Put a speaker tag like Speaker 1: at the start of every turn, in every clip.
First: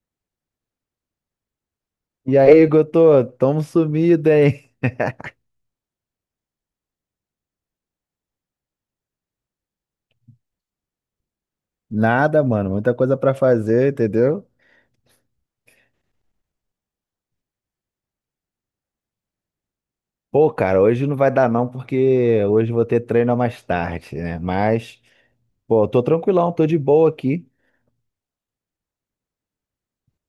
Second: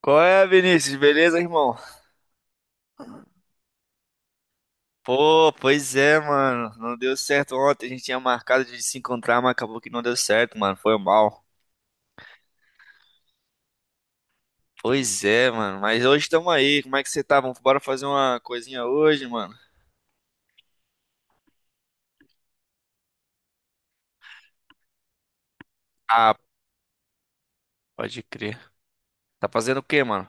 Speaker 1: Qual é, Vinícius? Beleza, irmão?
Speaker 2: E aí, Gotô, tamo sumido, hein?
Speaker 1: Pô, pois é, mano. Não deu certo ontem. A gente tinha marcado de se encontrar, mas acabou que não deu certo, mano. Foi mal.
Speaker 2: Nada, mano, muita coisa pra fazer, entendeu?
Speaker 1: Pois é, mano. Mas hoje estamos aí. Como é que você tá? Vamos bora fazer uma coisinha hoje, mano?
Speaker 2: Pô, cara, hoje não vai dar não, porque hoje eu vou ter treino mais tarde, né? Mas, pô, eu tô
Speaker 1: Ah,
Speaker 2: tranquilão, tô de boa aqui.
Speaker 1: pode crer. Tá fazendo o quê, mano?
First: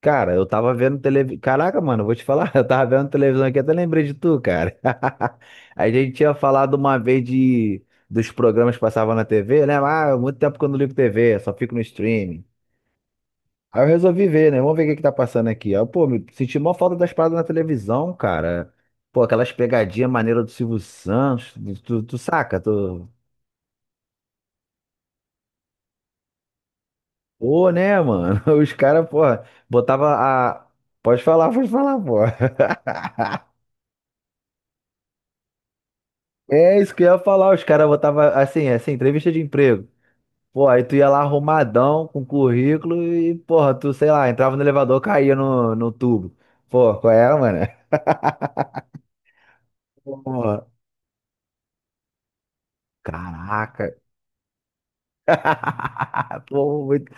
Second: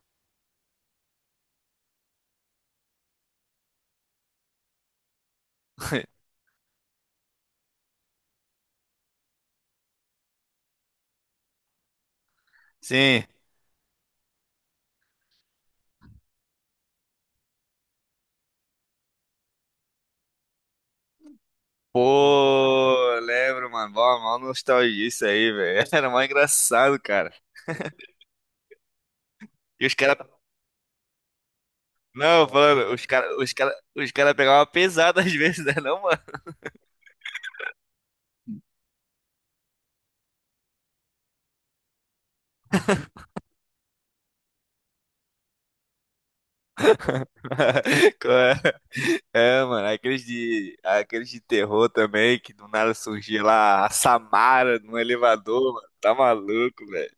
Speaker 2: Cara, eu tava vendo televisão. Caraca, mano, eu vou te falar, eu tava vendo televisão aqui, até lembrei de tu, cara. A gente tinha falado uma vez de dos programas que passavam na TV, né? Ah, muito tempo que eu não ligo TV, só fico no streaming.
Speaker 1: Sim.
Speaker 2: Aí eu resolvi ver, né? Vamos ver o que que tá passando aqui. Aí, eu, pô, me senti mó falta das paradas na televisão, cara. Pô, aquelas pegadinhas maneiras do Silvio Santos. Tu
Speaker 1: Pô,
Speaker 2: saca? Tu...
Speaker 1: lembro, mano. Mó nostalgia isso aí, velho. Era mó engraçado, cara.
Speaker 2: Pô, né, mano? Os caras, porra,
Speaker 1: E os
Speaker 2: botava
Speaker 1: caras.
Speaker 2: a. Pode falar, pô.
Speaker 1: Não, falando, os cara pegavam pesado às vezes, né? Não, mano?
Speaker 2: É isso que eu ia falar. Os caras botavam assim, assim, entrevista de emprego. Pô, aí tu ia lá arrumadão com currículo e, porra, tu, sei lá, entrava no elevador, caía no tubo. Pô, qual é, mano?
Speaker 1: Qual é? É, mano, aqueles
Speaker 2: Porra,
Speaker 1: de, aqueles de terror também, que do nada surgia lá a
Speaker 2: caraca.
Speaker 1: Samara no elevador, mano. Tá maluco,
Speaker 2: Pô,
Speaker 1: velho.
Speaker 2: muito.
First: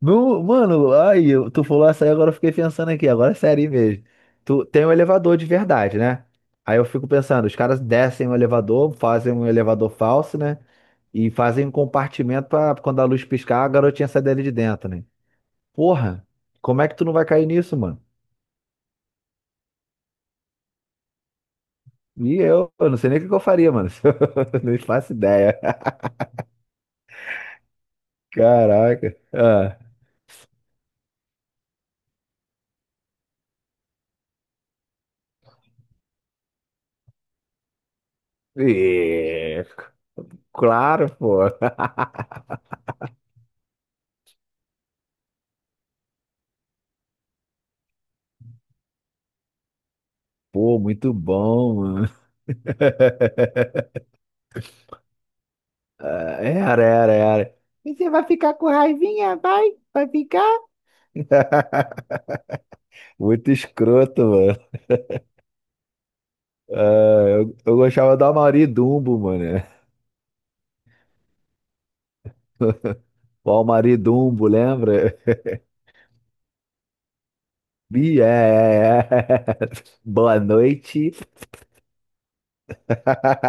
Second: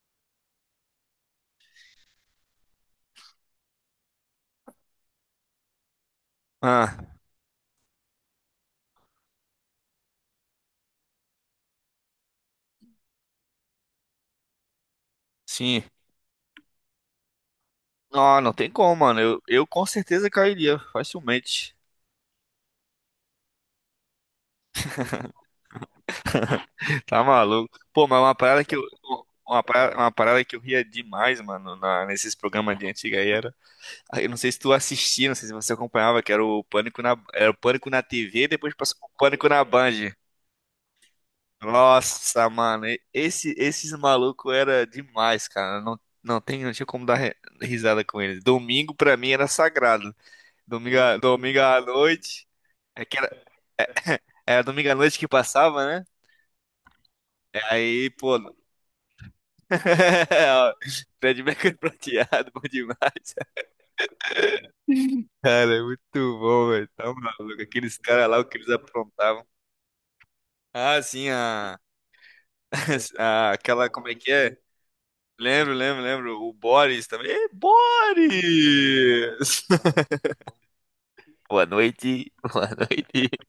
Speaker 2: Não, mano, ai, tu falou essa aí, agora eu fiquei pensando aqui, agora é sério mesmo. Tu tem um elevador de verdade, né? Aí eu
Speaker 1: Ah,
Speaker 2: fico pensando, os caras descem o elevador, fazem um elevador falso, né? E fazem um compartimento pra quando a luz piscar, a garotinha sai dele de dentro, né?
Speaker 1: sim.
Speaker 2: Porra, como é que tu não vai cair nisso, mano?
Speaker 1: Não, não tem como, mano. Eu com certeza cairia, facilmente.
Speaker 2: E eu não sei nem o que que eu faria, mano. Eu não faço ideia.
Speaker 1: Tá maluco. Pô, mas é uma parada que eu.
Speaker 2: Caraca.
Speaker 1: Uma
Speaker 2: Ah.
Speaker 1: parada, uma parada que eu ria demais, mano, nesses programas de antiga era. Aí Eu não sei se tu assistia, não sei se você acompanhava, que era era o Pânico na TV, depois passou o Pânico na
Speaker 2: Ih,
Speaker 1: Band.
Speaker 2: claro, pô.
Speaker 1: Nossa, mano, esses malucos era demais, cara. Não, não tinha como dar risada com eles. Domingo pra mim era sagrado.
Speaker 2: Pô,
Speaker 1: Domingo,
Speaker 2: muito
Speaker 1: à- domingo
Speaker 2: bom,
Speaker 1: à
Speaker 2: mano.
Speaker 1: noite. É que era, era domingo à noite que passava, né?
Speaker 2: Ah, era, era, era.
Speaker 1: É,
Speaker 2: E
Speaker 1: aí,
Speaker 2: você vai
Speaker 1: pô.
Speaker 2: ficar com raivinha? Vai? Vai ficar?
Speaker 1: Ó, Fred Mercury prateado, bom demais.
Speaker 2: Muito escroto, mano.
Speaker 1: Cara, é muito bom, velho. Tá
Speaker 2: Ah, eu,
Speaker 1: maluco.
Speaker 2: eu
Speaker 1: Aqueles
Speaker 2: gostava do
Speaker 1: caras lá, o que
Speaker 2: Almari
Speaker 1: eles
Speaker 2: Dumbo, mano.
Speaker 1: aprontavam. Ah, sim, a-
Speaker 2: O
Speaker 1: aquela,
Speaker 2: Almari
Speaker 1: como é que
Speaker 2: Dumbo,
Speaker 1: é?
Speaker 2: lembra?
Speaker 1: Lembro, lembro, lembro. O Boris também. Ê,
Speaker 2: Bi, é, é,
Speaker 1: Boris!
Speaker 2: é. Boa noite.
Speaker 1: Boa noite, boa noite.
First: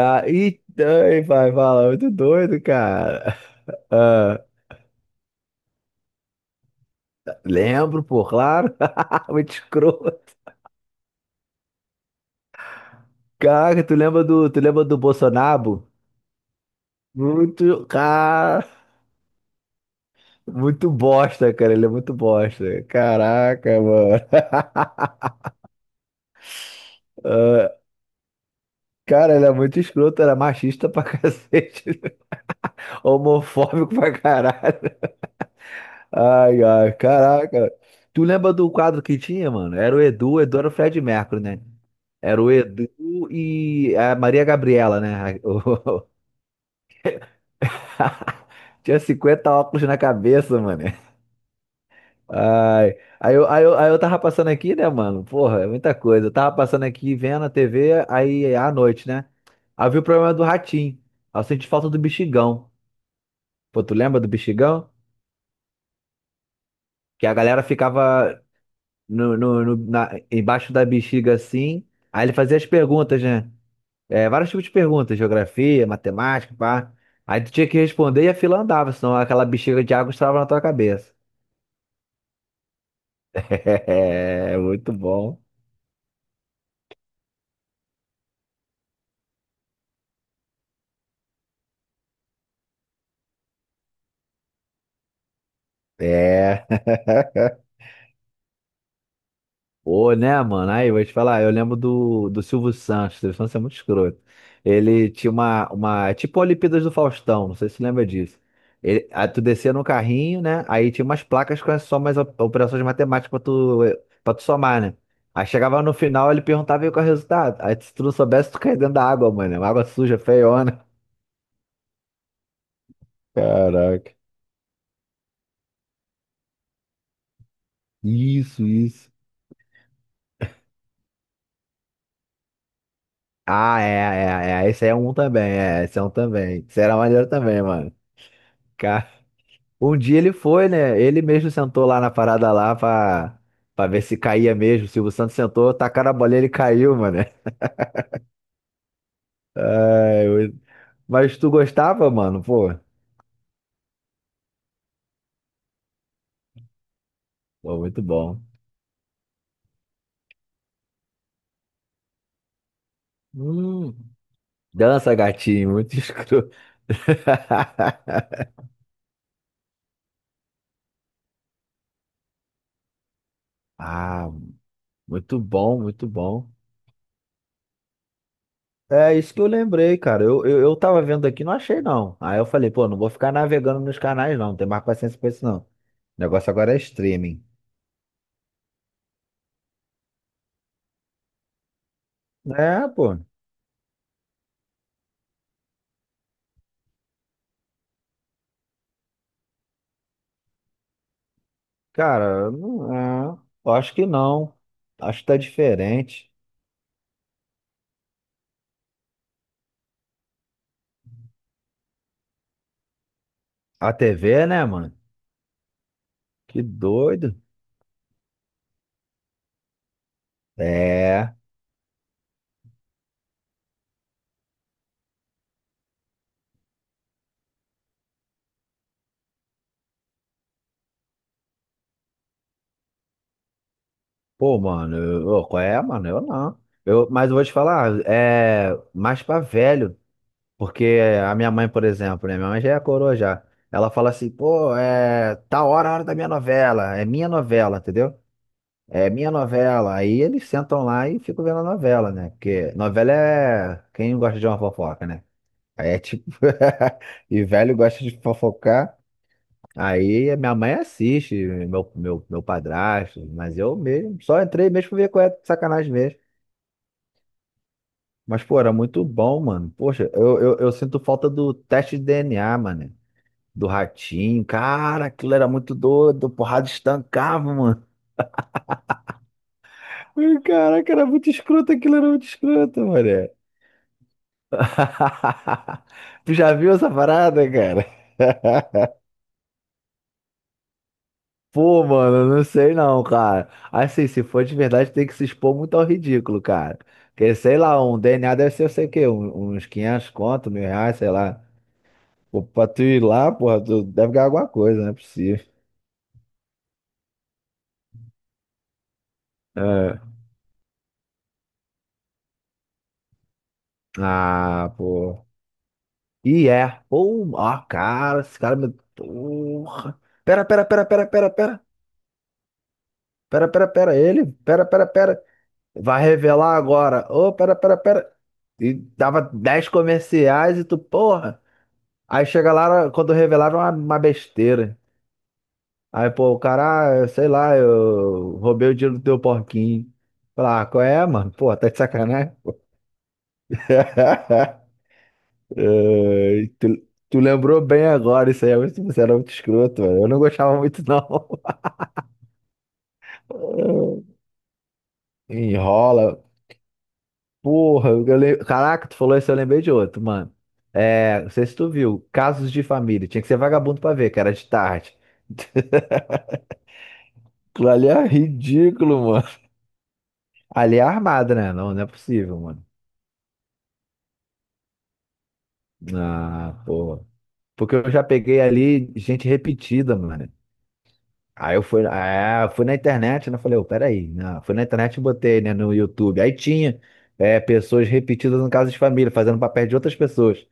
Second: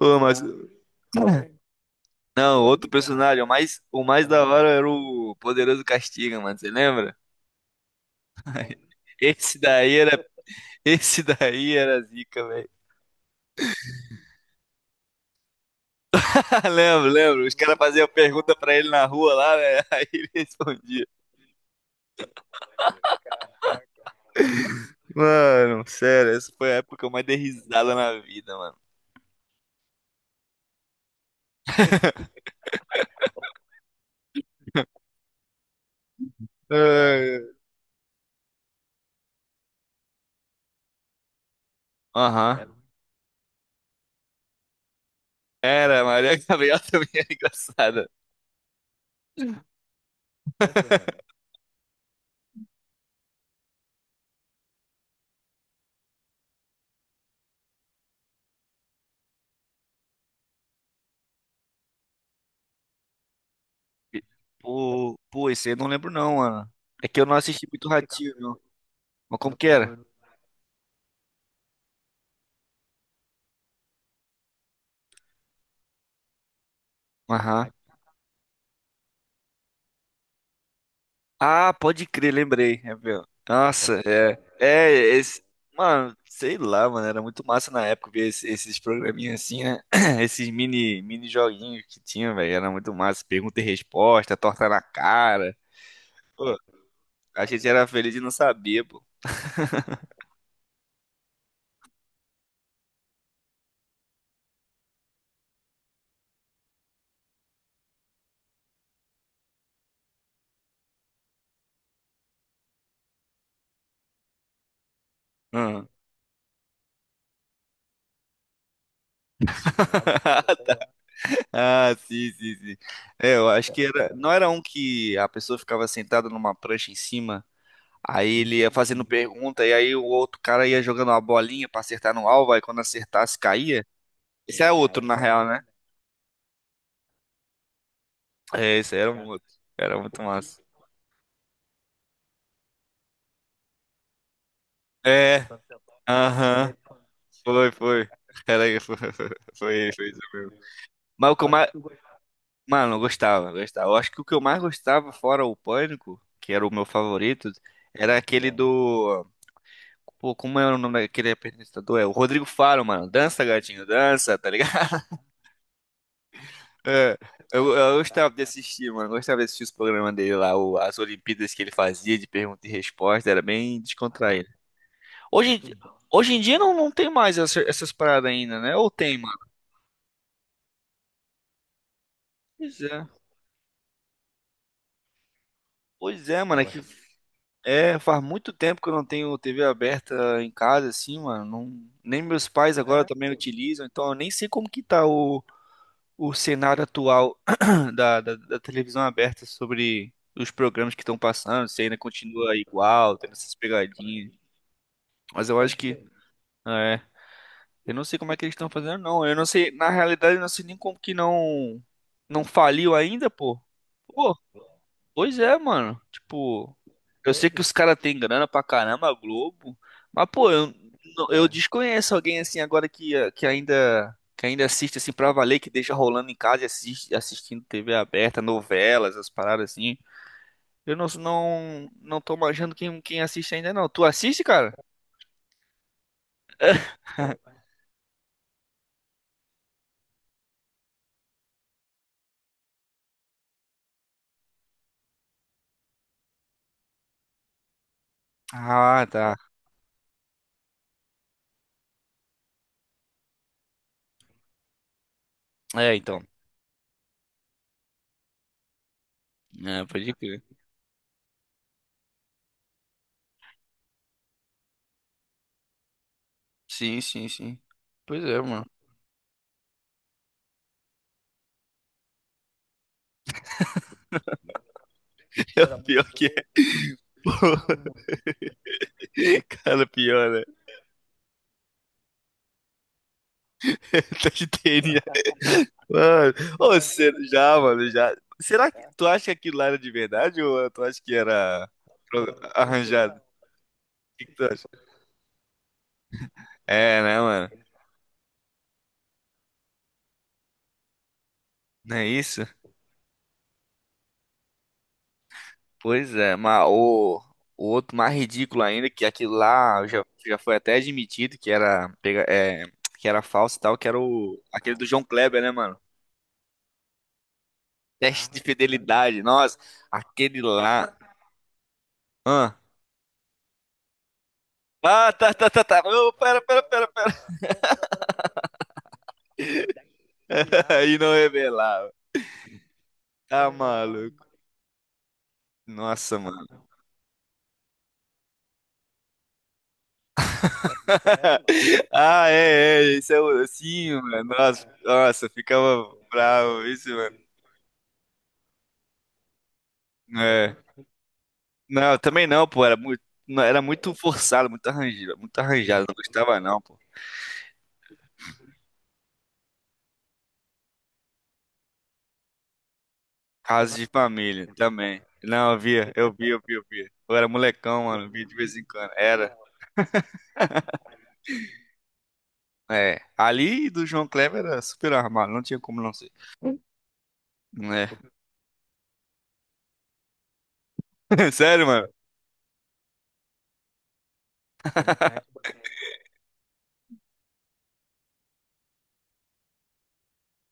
Speaker 1: Ô, mas...
Speaker 2: e ai, vai falar, muito doido,
Speaker 1: Não, outro
Speaker 2: cara.
Speaker 1: personagem, o mais
Speaker 2: Ah,
Speaker 1: da hora era o Poderoso Castiga, mano, você lembra?
Speaker 2: lembro, pô, claro. Muito
Speaker 1: Esse daí era,
Speaker 2: escroto.
Speaker 1: esse daí era zica, velho.
Speaker 2: Cara, tu lembra do Bolsonaro?
Speaker 1: Ah, lembro, lembro. Os caras
Speaker 2: Muito,
Speaker 1: faziam pergunta
Speaker 2: cara.
Speaker 1: pra ele na rua lá, né? Aí ele
Speaker 2: Muito
Speaker 1: respondia.
Speaker 2: bosta, cara. Ele é muito bosta. Caraca, mano.
Speaker 1: Mano, sério, essa foi a época que eu mais dei
Speaker 2: Ah,
Speaker 1: risada na vida, mano.
Speaker 2: cara, ele é muito escroto, era machista pra cacete, homofóbico pra caralho. Ai, ai,
Speaker 1: É.
Speaker 2: caraca. Tu lembra do quadro que tinha, mano? Era o Edu era o Fred Mercury, né? Era o
Speaker 1: Aham.
Speaker 2: Edu e a Maria Gabriela, né?
Speaker 1: Era, a
Speaker 2: O-
Speaker 1: Maria Gabriela também era engraçada.
Speaker 2: Tinha 50 óculos na cabeça, mano. Ai. Aí eu tava passando aqui, né, mano? Porra, é muita coisa. Eu tava passando aqui vendo a TV, aí à noite, né? Havia o problema do ratinho. Aí eu senti falta do bexigão. Pô, tu lembra do bexigão?
Speaker 1: Pô, esse aí eu não lembro não, mano. É que eu
Speaker 2: Que
Speaker 1: não
Speaker 2: a galera
Speaker 1: assisti muito Ratinho,
Speaker 2: ficava
Speaker 1: não. Mas como que era?
Speaker 2: embaixo da bexiga assim. Aí ele fazia as perguntas, né? É, vários tipos de perguntas, geografia, matemática, pá. Aí tu tinha
Speaker 1: Aham.
Speaker 2: que responder e a fila andava, senão aquela bexiga de água estrava na tua cabeça.
Speaker 1: Ah, pode crer, lembrei. É, meu. Nossa, é.
Speaker 2: É,
Speaker 1: É,
Speaker 2: muito bom.
Speaker 1: esse... Mano, sei lá, mano. Era muito massa na época ver esses programinhas assim, né? Esses mini joguinhos que tinha, velho. Era muito massa. Pergunta e resposta, torta na cara. Pô,
Speaker 2: É.
Speaker 1: a gente era feliz de não saber, pô.
Speaker 2: Pô, né, mano? Aí, eu vou te falar, eu lembro do Silvio Santos, o Silvio Santos é muito escroto. Ele tinha uma, é tipo a Olimpíadas do Faustão, não sei se você lembra disso. Aí tu descia no carrinho, né? Aí tinha umas placas com as somas, operações matemáticas pra tu somar, né? Aí chegava
Speaker 1: Hum.
Speaker 2: no final, ele perguntava aí qual é o resultado. Aí se tu não soubesse, tu caía dentro da água, mano. Água suja, feiona.
Speaker 1: Ah, sim, sim, sim. É, eu acho que era,
Speaker 2: Caraca.
Speaker 1: não era um que a pessoa ficava sentada numa prancha em cima, aí ele
Speaker 2: Isso,
Speaker 1: ia fazendo
Speaker 2: isso.
Speaker 1: pergunta, e aí o outro cara ia jogando uma bolinha pra acertar no alvo, aí quando acertasse
Speaker 2: Ah,
Speaker 1: caía. Esse
Speaker 2: é, é,
Speaker 1: é
Speaker 2: é. Esse aí é
Speaker 1: outro,
Speaker 2: um
Speaker 1: na real,
Speaker 2: também,
Speaker 1: né?
Speaker 2: é. Esse é um também. Esse era maneiro também, mano.
Speaker 1: É, esse era um outro.
Speaker 2: Um
Speaker 1: Era
Speaker 2: dia
Speaker 1: muito
Speaker 2: ele
Speaker 1: massa.
Speaker 2: foi, né? Ele mesmo sentou lá na parada lá pra ver se caía mesmo. O Silvio Santos
Speaker 1: É,
Speaker 2: sentou, tacaram a bolinha, ele
Speaker 1: aham.
Speaker 2: caiu, mano.
Speaker 1: Foi, foi. Era, foi, foi, foi. Isso.
Speaker 2: Ai, eu-
Speaker 1: Mas o
Speaker 2: Mas
Speaker 1: que eu
Speaker 2: tu
Speaker 1: mais.
Speaker 2: gostava, mano? Pô,
Speaker 1: Mano, eu gostava, gostava. Eu acho que o que eu mais gostava, fora o Pânico, que era o meu favorito,
Speaker 2: pô, muito
Speaker 1: era
Speaker 2: bom.
Speaker 1: aquele do. Pô, como é o nome daquele apresentador? É o Rodrigo Faro, mano. Dança, gatinho,
Speaker 2: Hum,
Speaker 1: dança, tá ligado?
Speaker 2: Dança, gatinho, muito escroto.
Speaker 1: É, eu gostava de assistir, mano. Eu gostava de assistir os programas dele lá, as Olimpíadas que ele fazia de pergunta e resposta, era bem
Speaker 2: Ah,
Speaker 1: descontraído.
Speaker 2: muito
Speaker 1: Hoje, em di-
Speaker 2: bom, muito
Speaker 1: hoje em
Speaker 2: bom.
Speaker 1: dia não, tem mais essas paradas ainda, né? Ou
Speaker 2: É
Speaker 1: tem,
Speaker 2: isso
Speaker 1: mano?
Speaker 2: que eu lembrei, cara. Eu tava vendo aqui, não achei não. Aí eu falei,
Speaker 1: Pois
Speaker 2: pô, não
Speaker 1: é.
Speaker 2: vou ficar navegando nos canais não, não tem mais paciência pra isso não. O
Speaker 1: Pois é,
Speaker 2: negócio
Speaker 1: mano.
Speaker 2: agora é streaming.
Speaker 1: Faz muito tempo que eu não tenho TV aberta em casa, assim, mano. Nem meus pais
Speaker 2: É,
Speaker 1: agora
Speaker 2: pô.
Speaker 1: também utilizam, então eu nem sei como que tá o cenário atual da televisão aberta sobre os programas que estão passando, se ainda
Speaker 2: Cara,
Speaker 1: continua
Speaker 2: não
Speaker 1: igual, tendo
Speaker 2: é.
Speaker 1: essas
Speaker 2: Eu acho que
Speaker 1: pegadinhas.
Speaker 2: não. Acho que tá
Speaker 1: Mas eu acho que.
Speaker 2: diferente.
Speaker 1: Ah, é. Eu não sei como é que eles estão fazendo, não. Eu não sei. Na realidade, eu não sei nem como que não. Não faliu ainda, pô.
Speaker 2: A
Speaker 1: Pô,
Speaker 2: TV, né, mano?
Speaker 1: pois é, mano.
Speaker 2: Que
Speaker 1: Tipo, eu
Speaker 2: doido.
Speaker 1: sei que os caras têm grana pra caramba, a Globo. Mas, pô, eu,
Speaker 2: É.
Speaker 1: eu desconheço alguém assim agora que ainda. Que ainda assiste assim pra valer, que deixa rolando em casa e assistindo TV aberta, novelas, as paradas assim. Eu não tô manjando quem assiste ainda não. Tu assiste,
Speaker 2: Pô,
Speaker 1: cara?
Speaker 2: mano, eu, ô, qual é, mano? Eu não. Mas eu vou te falar, é mais pra velho. Porque a minha mãe, por exemplo, né? Minha mãe já é coroa já. Ela fala assim, pô, é tá hora, a hora da minha novela. É minha novela, entendeu?
Speaker 1: Ah,
Speaker 2: É minha
Speaker 1: tá.
Speaker 2: novela. Aí eles sentam lá e ficam vendo a novela, né? Porque novela é quem gosta de uma fofoca, né?
Speaker 1: É,
Speaker 2: É
Speaker 1: então.
Speaker 2: tipo, e velho gosta de fofocar.
Speaker 1: É, pode
Speaker 2: Aí a
Speaker 1: crer.
Speaker 2: minha mãe assiste, meu padrasto, mas eu mesmo só entrei mesmo pra ver qual é a sacanagem mesmo.
Speaker 1: Sim, sim, sim. Pois é,
Speaker 2: Mas, pô,
Speaker 1: mano.
Speaker 2: era muito bom, mano. Poxa, eu sinto falta do teste de DNA, mano. Do ratinho. Cara, aquilo era muito
Speaker 1: Pior que
Speaker 2: doido.
Speaker 1: é.
Speaker 2: Porrada estancava, mano.
Speaker 1: Cara, pior,
Speaker 2: Ih,
Speaker 1: né?
Speaker 2: caraca, era muito escroto, aquilo era muito escroto, mano.
Speaker 1: Tá de. Mano,
Speaker 2: Tu já viu
Speaker 1: ô,
Speaker 2: essa parada,
Speaker 1: já,
Speaker 2: cara?
Speaker 1: mano, já. Será que tu acha que aquilo lá era de verdade ou tu acha que era
Speaker 2: Pô, mano, não sei não,
Speaker 1: arranjado? O
Speaker 2: cara. Assim, se
Speaker 1: que que tu
Speaker 2: for de
Speaker 1: acha?
Speaker 2: verdade, tem que se expor muito ao ridículo, cara.
Speaker 1: É, né,
Speaker 2: Porque, sei
Speaker 1: mano?
Speaker 2: lá, um DNA deve ser, eu sei o quê, uns 500 conto, mil reais, sei lá.
Speaker 1: Não é isso?
Speaker 2: Pô, pra tu ir lá, porra, tu deve ganhar alguma coisa, não é possível.
Speaker 1: Pois é, mas o outro mais ridículo ainda, que aquilo lá
Speaker 2: É.
Speaker 1: já foi até admitido que era, é, que era falso e tal, que era
Speaker 2: Ah,
Speaker 1: aquele do João
Speaker 2: pô.
Speaker 1: Kleber, né, mano?
Speaker 2: E é. Pô, ó, cara,
Speaker 1: Teste
Speaker 2: esse
Speaker 1: de
Speaker 2: cara me...
Speaker 1: fidelidade, nossa,
Speaker 2: Porra.
Speaker 1: aquele
Speaker 2: Pera, pera, pera,
Speaker 1: lá.
Speaker 2: pera, pera, pera.
Speaker 1: Ah,
Speaker 2: Pera, pera, pera, ele. Pera, pera,
Speaker 1: ah
Speaker 2: pera.
Speaker 1: tá, tá, tá, tá.
Speaker 2: Vai
Speaker 1: Ô, pera,
Speaker 2: revelar
Speaker 1: pera, pera,
Speaker 2: agora.
Speaker 1: pera.
Speaker 2: Ô, pera, pera, pera. E dava 10 comerciais e tu,
Speaker 1: E não
Speaker 2: porra.
Speaker 1: revelava.
Speaker 2: Aí chega lá, quando
Speaker 1: Tá
Speaker 2: revelaram uma
Speaker 1: maluco.
Speaker 2: besteira. Aí,
Speaker 1: Nossa,
Speaker 2: pô, o
Speaker 1: mano.
Speaker 2: cara, ah, sei lá, eu roubei o dinheiro do teu porquinho. Falar, ah, qual é, mano? Pô, tá de
Speaker 1: Ah,
Speaker 2: sacanagem?
Speaker 1: é, isso é sim, mano. Nossa, nossa, eu ficava
Speaker 2: Ai,
Speaker 1: bravo,
Speaker 2: tu,
Speaker 1: isso, mano.
Speaker 2: tu lembrou bem agora isso aí. Mas você era muito escroto, mano. Eu não
Speaker 1: É.
Speaker 2: gostava muito, não.
Speaker 1: Não, eu também não, pô, era muito, não, era muito forçado, muito arranjado, não
Speaker 2: Enrola.
Speaker 1: gostava não, pô.
Speaker 2: Porra, caraca, tu falou isso, eu lembrei de outro, mano. É, não sei se tu viu, Casos de Família. Tinha que ser
Speaker 1: Casos
Speaker 2: vagabundo
Speaker 1: de
Speaker 2: pra ver, que era de
Speaker 1: família
Speaker 2: tarde.
Speaker 1: também. Não, eu via, eu via, eu via, eu via. Eu era
Speaker 2: Aquilo
Speaker 1: molecão,
Speaker 2: ali é
Speaker 1: mano, via de vez em quando.
Speaker 2: ridículo.
Speaker 1: Era.
Speaker 2: Ali é armado, né? Não, não é possível, mano.
Speaker 1: É, ali do João Kleber era super armado, não tinha como não ser.
Speaker 2: Ah, pô. Porque
Speaker 1: É.
Speaker 2: eu já peguei ali gente repetida, mano. Aí eu
Speaker 1: Sério,
Speaker 2: fui,
Speaker 1: mano?
Speaker 2: ah, fui na internet, né? Falei, ô, peraí. Não, fui na internet e botei, né, no YouTube. Aí tinha pessoas repetidas no caso de família, fazendo papel de outras pessoas.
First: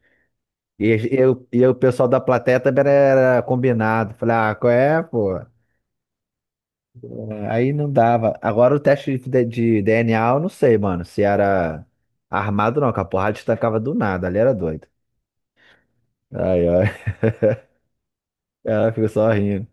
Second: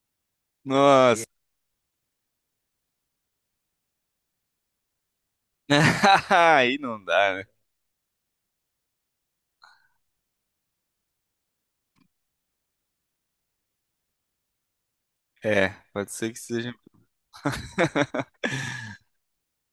Speaker 2: E
Speaker 1: Nossa.
Speaker 2: e o pessoal da plateia também era combinado. Falei, ah, qual é, pô?
Speaker 1: Aí não dá, né?
Speaker 2: Aí não dava. Agora o teste de DNA, eu não sei, mano, se era armado ou não, que a porrada destacava do nada. Ali era doido.
Speaker 1: É, pode ser que
Speaker 2: Ai,
Speaker 1: seja.
Speaker 2: ai. Ela ficou só rindo.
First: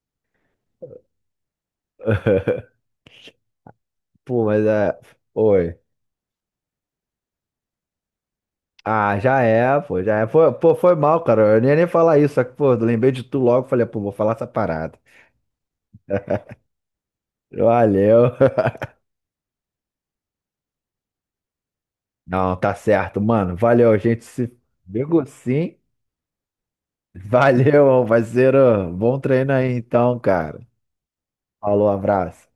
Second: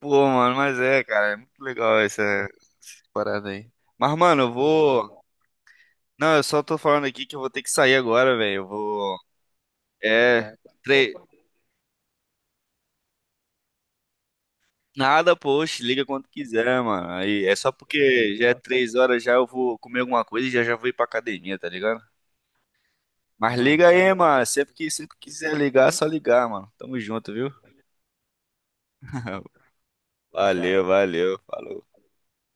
Speaker 1: Pô, mano, mas é, cara, é muito legal essa parada aí. Mas, mano,
Speaker 2: Pô,
Speaker 1: eu
Speaker 2: mas é.
Speaker 1: vou.
Speaker 2: Oi.
Speaker 1: Não, eu só tô falando aqui que eu vou ter que sair agora, velho. Eu vou.
Speaker 2: Ah, já é, pô, já é. Foi,
Speaker 1: É.
Speaker 2: pô, foi
Speaker 1: Tre...
Speaker 2: mal, cara. Eu nem ia nem falar isso, só que, pô, eu lembrei de tu logo. Falei, pô, vou falar essa parada.
Speaker 1: Nada, poxa, liga quando quiser, mano. Aí é só
Speaker 2: Valeu.
Speaker 1: porque já é 3 horas já eu vou comer alguma coisa e já já vou ir pra academia, tá ligado?
Speaker 2: Não, tá certo, mano.
Speaker 1: Mas liga
Speaker 2: Valeu, a
Speaker 1: aí,
Speaker 2: gente.
Speaker 1: mano.
Speaker 2: Se
Speaker 1: Sempre que sempre
Speaker 2: pegou
Speaker 1: quiser
Speaker 2: sim.
Speaker 1: ligar, é só ligar, mano. Tamo junto, viu?
Speaker 2: Valeu, parceiro. Bom treino aí, então, cara.
Speaker 1: Valeu, valeu.
Speaker 2: Falou,
Speaker 1: Falou.
Speaker 2: abraço.